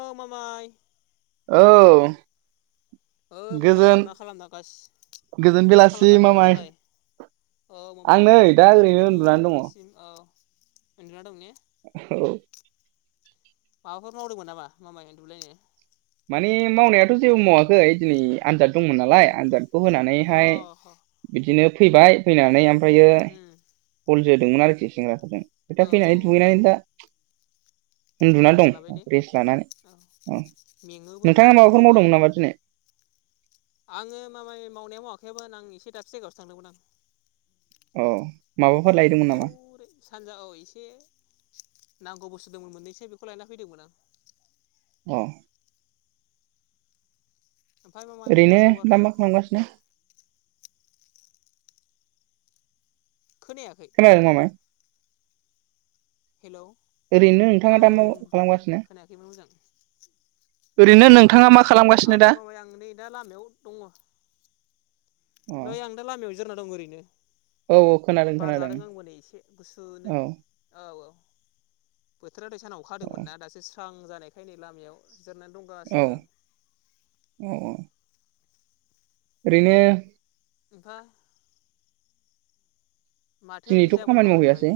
औ मामाय औ ओइ मामाय गोजोन मा खालामना गास गोजोन मा बेलासि खालामना दङ मामाय दालाय औ आं मामाय नै दा गोजोन ओरैनो मोनाबिलिनि उन्दुनानै दङ नोंनिसिम औ। उन्दुना दं ने। औ माबाफोर मावदोंमोन नामा मामाय उन्दुलायनाय? माने मावनायाथ' जेबो मावाखै दिनै आनजाद दंमोन नालाय आनजाद खौ अ होनानैहाय ह बिदिनो फैबाय फैनानै ओम फ्रायो उम बल जो दोंमोन आरोखि सेंग्राफोरजों औ दा औ औ फैनानै दुगैनानै दा उन्दुना रेस्ट दं लाबाय ने रेस्ट लानानै औ मेङोबो ना नोंथाङा बल माबाफोर जोबा मावदोंमोन नामा दिनै? आङो माबाय मावनाया मावाखैमोन आं एसे दासो जायगायावो थांदोंमोन आं। औ औरै सानजा औ एसे नांगौ बुस्थु दंमोन मोननैसो बेखौ लायना फैदोंमोन आं अ ओमफ्राय मामाय खबर ओरैनो सबर दा मा खालामगासिनो खोनायाखै खोनादों मामाय हेलौ ओरैनो नोंथाङा औ दा मा मामाय बुं दे खालामगासिनो खोनायाखैमोन मोजां ओरैनो नोंथाङा मा खालामगासिनो आं दा नै माबाया आं नै दा लामायाव दङ अ नै आं दा लामायाव जिरायना दं ओरैनो औ औ खोनादों बारा खोनादों जादों आंबोनै एसे औ गुसुनो औ औ बोथोरा दै सानाव औ अखाहादोंमोनना दासो स्रां जानायखाय नै लामायाव जिरयनानै औ दंगासिनो आं औ ओरैनो बा [unintelligible] ओंख्रि दिनैथ' जायामोन खामानि मामाय दहाय मावहैयासै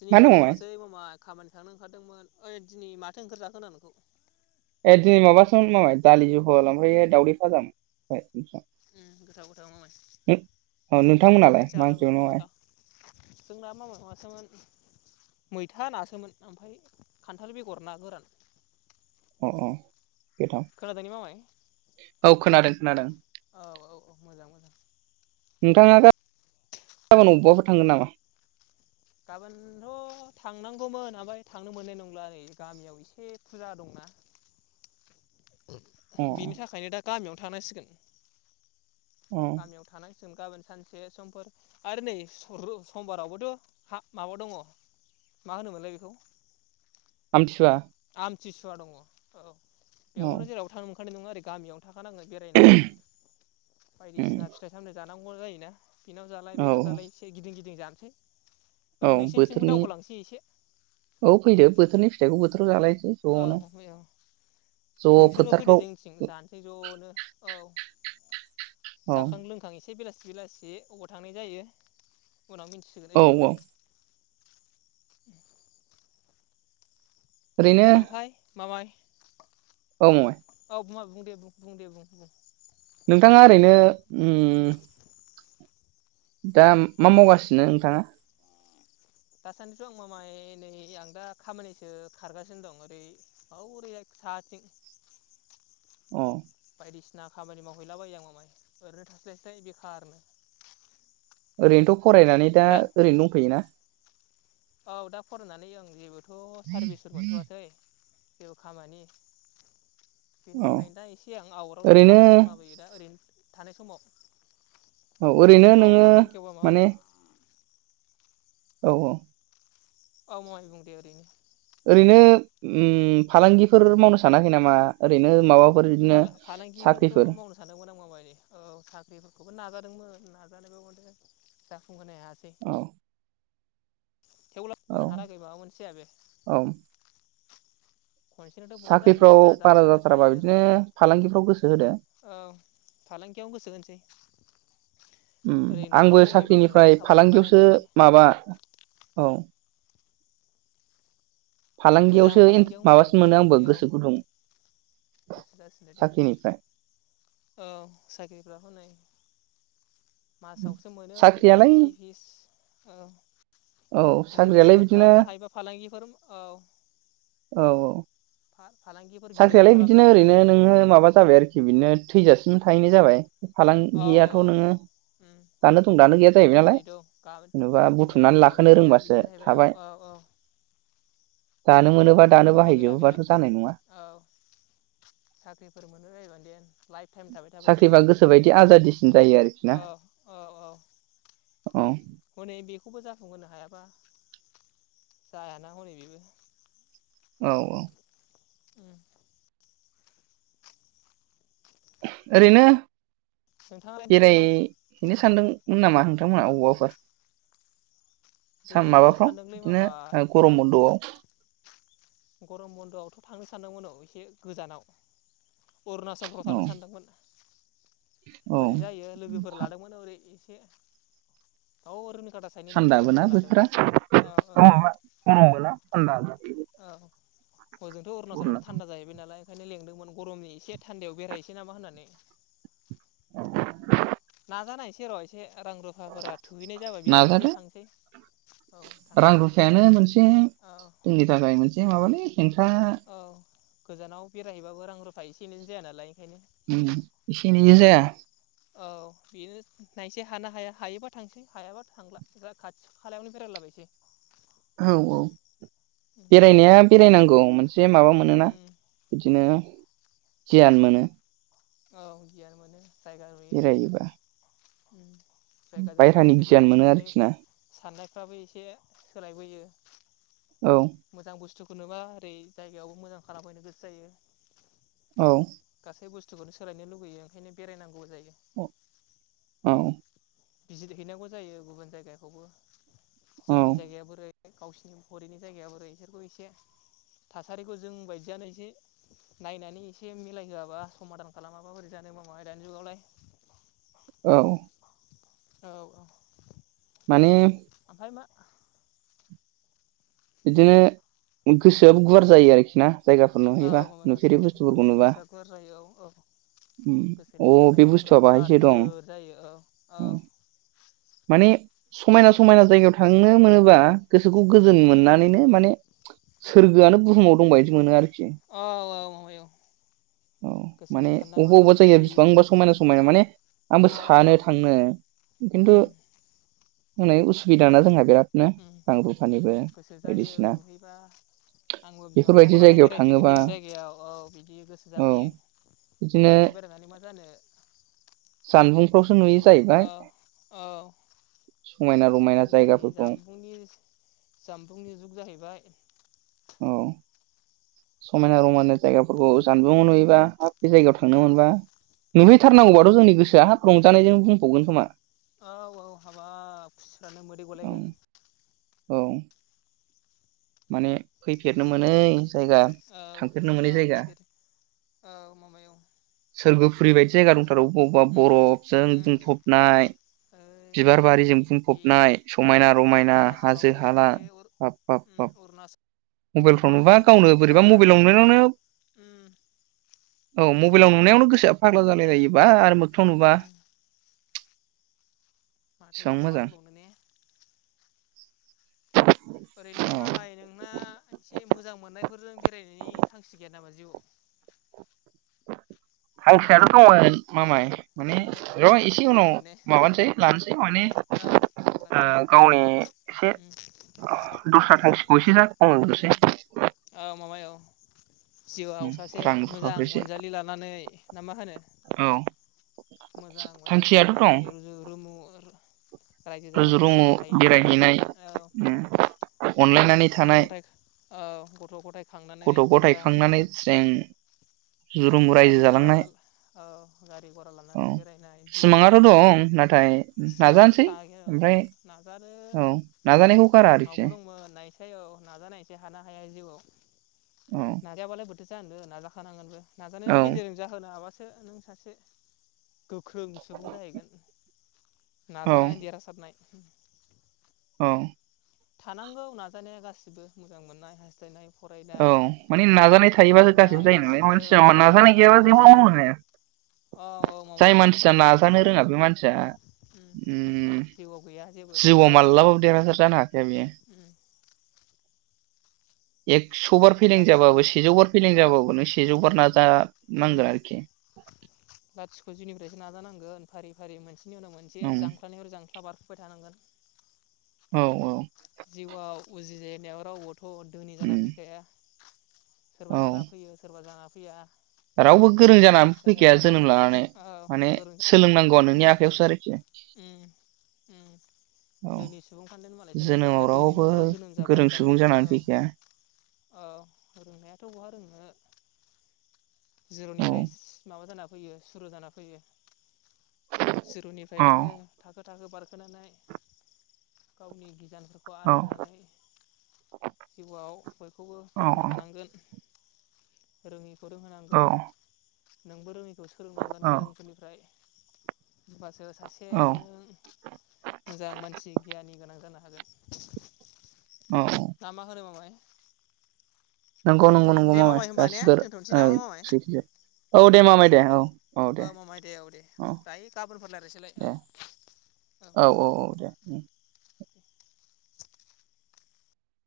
दिनै मा खामानि दङमोन मावासै मामाय खामानि थांनो ओंखारदोंमोन ओइ दिनै माथो ओंख्रि जाखो नोंथां ए दिनै माबासो मामाय दालि जहल ओमफ्राय दावउदै भाजामोन ओमफ्राय उम गोथाव गोथाव मामाय औ नोंथांमोनालाय बिदिखौनो मा ओंख्रि जानांगौ जानायमोन दा जोंना मामाय माबासोमोन मैथा नासोमोन ओमफ्राय खान्थाल बेगर ना गोरान अ औ खोनादोंने मामाय [unintelligible] औ खोनादों खोनादों औ औ औ मोजां मोजां नोंथाङा गाबोन बबेयावबाफोर थांगोन नामा गाबोनथ' थांनांगौमोन ओमफ्राय थांनो मोननाय नंला नै गामियाव एसे फुजा दंना अ बिनि थाखायनो दा गामियावनो थानांसिगोन अ गामियाव थानाय जों गाबोन सानसे समफोर आरो नै समबारावबोथ' हा माबा दङ मा होनोमोनलाय बेखौ आमथिसुवा आमथिसुवा दङ औ औ बेयाव नो जेराव थांनो होनाय नङा आरै गामियाव थाखानांगोन बेरायनानै उम बायदिसिना फिथाइ सामथाइ जानो थानांगौ जायो ना बेनाव जालाय औ बेनाव जालाय एसे गिदिं गिदिं जानो [inaudible] औ बोथोरनि औ फैदो बोथोरनि फिथाइखौ बोथोर बोथोराव जालायसै औ ज'नो औ ज' नोंसोरबो फैदो फोथारफ्राव जोंनिथिं जानोसै ज'नो औ औ जाखां लोंखां एसे एसे बेलासि बेलासि अबाव थांनाय जायो उनाव मिथिसिगोन ओइ औ औ दिनखालि [inaudible] ओरैनो मामाइ औ मामाय औ मा बुंदे बुं बुंदे बुं बुं नोंथाङा ओरैनो दा मा मावगासिनो नोंथाङा दासान्दिथ आं मामाय नै आं दा खामानिसो खारगासिनो दं ओरै औरैहाय साहाथिं अ बायदिसिना खामानि मावहैलाबायो आं मामाय ओरैनो थास्लायस्लाय बेखारनो ओरैनोथ फरायनानै दा रां ओरैनो दंथोयोना औ दा फरायनानै आं जेबो थ सारभिसफोर मोनथवासै [unintelligible] खामानि बेनि औ थाखायनो दा एसे आं आवटावनो ओरैनो खामानि मावलाबायो दा ओरैनो थानाय समाव औ ओरैनो उनफ्राव नोङो खाफाल खेवबा माबा माने औ औ अ मामाय बुं दे ओरैनो ओरैनो ओम फालांगिफोर मावनो सानाखै नामा ओरैनो माबा फालांग फालांगिफोरखौथ मावनो सानोमोन आं मामायऔ साख्रिफोरखौबो नाजा [unintelligible] [unintelligible] हायासै औ थेवब्लाबो औ [unintelligible] माबा मोनसे जाया बे। औ खनसेनोथ बहा जानो साख्रिफ्राव नाजाबाय बारा थाबासो जाथाराबा जायो बिदिनो फालांगिफ्राव गोसो होदो औ फालांगियावनो गोसो होनोसै। ओम ओरै आंबो न'फ्रावबो गय बागान साख्रिनिफ्राय बानायखाबाय फालांगियावसो बानायनायालाय माबा औ मोजां फालांगियावसो फालांगियाव मोजां माबासिन मोनो आंबो फालांगि औ गोसो गुदुं गोसो जासिनो दे साख्रिनिफ्राय औ साख्रिफ्रा हनै मासावसो मोनो साख्रियालाय मान्थलि फिस औ औ साख्रियालाय बिजनेसफोर बिदिनो खालामनो हायोबोला फालांगिफोर औ औ औ फा-फालांगिफोर गिदिर साख्रियालाय खालामनो बिदिनो हायोबा ओरैनो नै नोङो माबा जाबाय आरोखि बिदिनो थैजासिम थाहैनाय जाबाय औ औ फालांगियाथ नोङो उम दानो दं दानो गैया जाहैबाय नालाय दिनै दं गाबोन जेनेबा दिनै दं बुथुमनानै गाबोन लाखानो गैया बिदि रोंबासो जाहैबाय औ थाबाय औ औ दानो मोनोबा खुनु दानो माबा गैला बेहा बाहायजोबोबाथ जानाय नङा औ साख्रिफोर मोनबाय बायबानो देन लाइफ टाइम थाबाय थाबाय साख्रिबा जिउआव गोसोबायदि आजादिसिन जायो आरोखि ना औ औ औ औ हनै बे खौबो जाफुंहोनो हायाबा जाया ना हनै बेबो औ औ उम ओरैनो नोंथाङा बिदि मा बेरायहैनो सानदोंमोन नामा नोंथांमोना अबावबाफोर बेरायनोथ' माबाफ्राव सानदोंलै मामाय बिदिनो गरम बन्द'आव गरम बन्द'आवथ' थांनो सानदोंमोन औ एसे गोजानाव अरुणाचल फ्राव औ थांनो सानदोंमोन औ बोरै जायो लोगोफोर लादोंमोन ओरै एस दाउ ओरनो थान्दाबोना औ बोथोराबा गरमबो औ हजोंथ' अरुणचलावथ' थान्दा जाहैबाय नालाय ओंखायनो लेंदोंमोन गरमनि एसे थान्दायाव बेरायहनोसै नामा होननानै औ नाजानायसै र' एसे रां रुफाफोरा थोहैनाय जाबा बेरायहैनोसै नाजादो थांसै औ थांनो रां रुफायानो मोनसे औ खेंख्रा औ गोजानाव बेरायहैबाबो रां रुफा एनैजों जाया नालाय ओंखायनो उम इसे एनैजों जाया औ बेनो नायनोसै हानो हाया हायोबा थांसै हायाबा थांला खाथि खालायावनो बेरायलाबायसै औ औ बेरायनाया बेरायनांगौ [unintelligible] एसे माबा मोनोना उम बिदिनो गियान मोनो। औ गियान मोनो बेरायोबा उ जायगाजों बायहेरानि लोगोसे गियान गावनि मोनो साननाय आरोखि ना साननाय फाबो एसे सोलायबोयो औ मोजां बुस्थु खुनबा ओरै जायगायावबो मोजां खालामहैनो गोसो जायो। औ गासै सोलायनो लुगैयो ओंखायनो बेरायनांगौ जायो। औ बिजिर हैनांगौ जायो गुबुन जायगाखौबो औ जोंनि जायगाया बोरै गावसिोरनि हरिनि जायगाया बोरै इसोरखौ एसे थासारिखौ जों बायदियानो एसे नायनानै एसे मिलायहोआबा समादान खालामाबा बोरै जानोबा माय दानि जुगावलाय। औ औ औ उम अमा बिदिनो गोसोआबो गुवार जायो आरोखि ना जायगाफोर औ नुहैबा माबा नुफेरै बुस्थुफोरखौ गोसोआव नुबा गोसोआ गुवार [inaudible] अ गोसोनि साननाय हनायफ्रा गुवार गिदिर जायो औ औ उम माने समायना- समायना जायगायाव थांनो मोनोबा गोसोखौ गोजोन उम मोननानैनो माने [inaudible] सोरगोआनो बुहुमाव दंब बायदि मोनो आरोखि। औ औ माबाय औ औ गोसोनि माने साननाय अबावबा हनाय अबावबा जायगाया खुसि बिसिंबांबा समायना समायना समायना माने आंबो औ औ सानो थांनो खिन्थु उम हनै उसुबिदा ना जोंहा बिराद गोसो जायो नुहैबा आंबो बिमा बेफोरबायदि बिफाखौ लानानै जायगायाव बेरायफैगोन थाङोबा नैबे जायगायाव औ बिदि गोसो औ जाबोयो बिदिनो आं ल' बेरायनानै मा जानो गासो नुयो बिदिनो जाहैबाय औ औ समायना रमायना आजिखालि जायगाफोरखौ जामबुंनि जामबुंनि जुग जाहैबाय औ समायना रमायना जायगाफोरखौ जानबुंगाव नुयोबा हाब बे जायगायाव थांनो औ मोनबा नुहैथारनांगौबाथ' जोंनि गोसोआ हाब उम रंजानायजों बुंफबगोन खोमा फ्रानो मोदै औ गलायगोन औ माने फैफेरनो मोनै जायगा औ थांफेरनो औ मोनै जायगा फैफेर औ माबायाव सोरगो फुरैबायदि जायगा दंथारो आरौ अबावबा अबावबा उम बरफजों उम बुंफबनाय ओइ बिबार हरै बारिजों बे बुंफबनाय समायना रमायना हाजो अरुणाचलावनो हाला बे अर बाब उम बाब अरुणाचल मबाइलफ्राव नुबा गावनो एरियायावनो बोरैबा बिराद मबाइलाव मोजां मोजां नुनायावनो जायगा उम औ मबाइल नुनायावनो गोसोआ फाग्ला जालाय उम लायोबा आरो मोखथाङाव नुबा उम बेसेबां माथोबाव मा मोजां होनबावनो ने [inaudible] ओरैनो औ मामाय नोंना एसे मोजां मोननायफोरजों बेरायनायनि थांखि गैया नामा जिउआव? थांखियाथ' दंमोन मामाय। माने र' एसे उनाव दंमोन ने माबानोसै लानोसै माने औ लादो ओ गावनि एसे दस्रा थांखिखौ एसे जाफुं होग्रोनोसै। अ माबायाव जिउआव सासे रां रुफाखौ मोजां एसे अनजालि लानानै ना मा होनो? औ मोजां अनजालि थांखियाथ' लानानै दं रुजु रुमु रायजो जानायनि रुजु-रुमु सिमां थायोने बयहाबो बेरायहैनाय औ उम अनलायनानै गथ' थानाय ग'थाय औ गथ' गथाय खांनानै गथ' गथाय खांनानै आरामनो। जों रुजु-रुमु रायजो गारि गरा जालांनाय आगोल औ गारि गरा औ लानानै बेरायनाय जिउआव सिमाङाथ' दं नाथाय सिमांथ' नाजानोसै था ओमफ्राय औ नाजानायखौ गारा आरोखि। फाय औ नाजानायसै हानो हाया जिउआव। औ नाजायाबालाय बो थो जानो नाजाखानांगोनबो। औ नाजानायनि गेजेरजों जाहोनो हाबासो नों सासे गोख्रों सुबुं जाहैगोन। औ नाजानानै देरहासादनाय। [inaudible] औ थानांगौ नाजानाया गासिबो मोजां मोननाय हास्थायनाय औ फरायनाय माने नाजानाय थायोबासो गासिबो लिरनाय जायो नालाय मानसिया औ नाजानाय गेलेनाय गैयाबा औ जेबो मावनो हाया औ औ जाय मामाय औ मानसिया नाजानो रोङा बे मानसिया उम ओम जिउआव गैया जेबो जिउआव लाथिख' माल्लाबाबो देरहासार जानो हाखाया बियो। उम एक स'बार फेलें लाथिख' जाबाबो सेजौ बार फेलें औ जाबाबो नों सेजौ बार नाजा उम नांगोन आरोखि। लाथिख' जिनिफ्रायसो नाजानांगोन फारि फारि मोनसे नि उनाव मोनसे ओम जांख्लानिफ्राय जां ख्ला बारखोबाय थानांगोन। औ औ जिउआव उजिजे नायाव राव बोथ' धोनि जाना ओम फैखाया। सोरबा औ जाना फैयो सोरबा जाना‌ फैया। रावबो गोरों जानानै जायहा फैखाया जाना जोनोम लानानै औ माने गोरों सोलोंनांगौआ नों नि आखायावसो आरोखि। उम उम उम औ दोनि सुबुंफ्रान देन मालाय सोरबा सोरबा जोनोमाव दोनि रावबो न'खराव जोनोम जाबा गोरों सुबुं डाइरेक्ट औ जानानै फैखाया औ रोंनायाथ' बहा रोंनो। औ जिर'निफ्राय माबा जानो फैयो सुरु जाना फैयो जिर' निफ्राय औ नोङो थाखो थाखो बारखोनानै गावनि गि गियानफोरखौ औ आरजिनानै जिउआव बयखौबो फोरोंनो हानांगोन। रोङि औ रोंहोनांगोन नोंबो रोङै खौ सोलोंनांगोन औ गोरोंफोरनिफ्राय बास सासे औ नों मोजां मानसि गियााननि गोनां जानो हागोन। औ ना मा होनो मामाय। नंगौ नंगौ नंगौ दे मामाय होनबा ने गासिबो दोनथ'नोसै ओ नामा मामाय सैथोजोब औ दे मामाय। दे औ औ मामाय दे औ दे दायो गाबोनफोर लायरायनोसैलाय दे औ औ दे औ दे ओम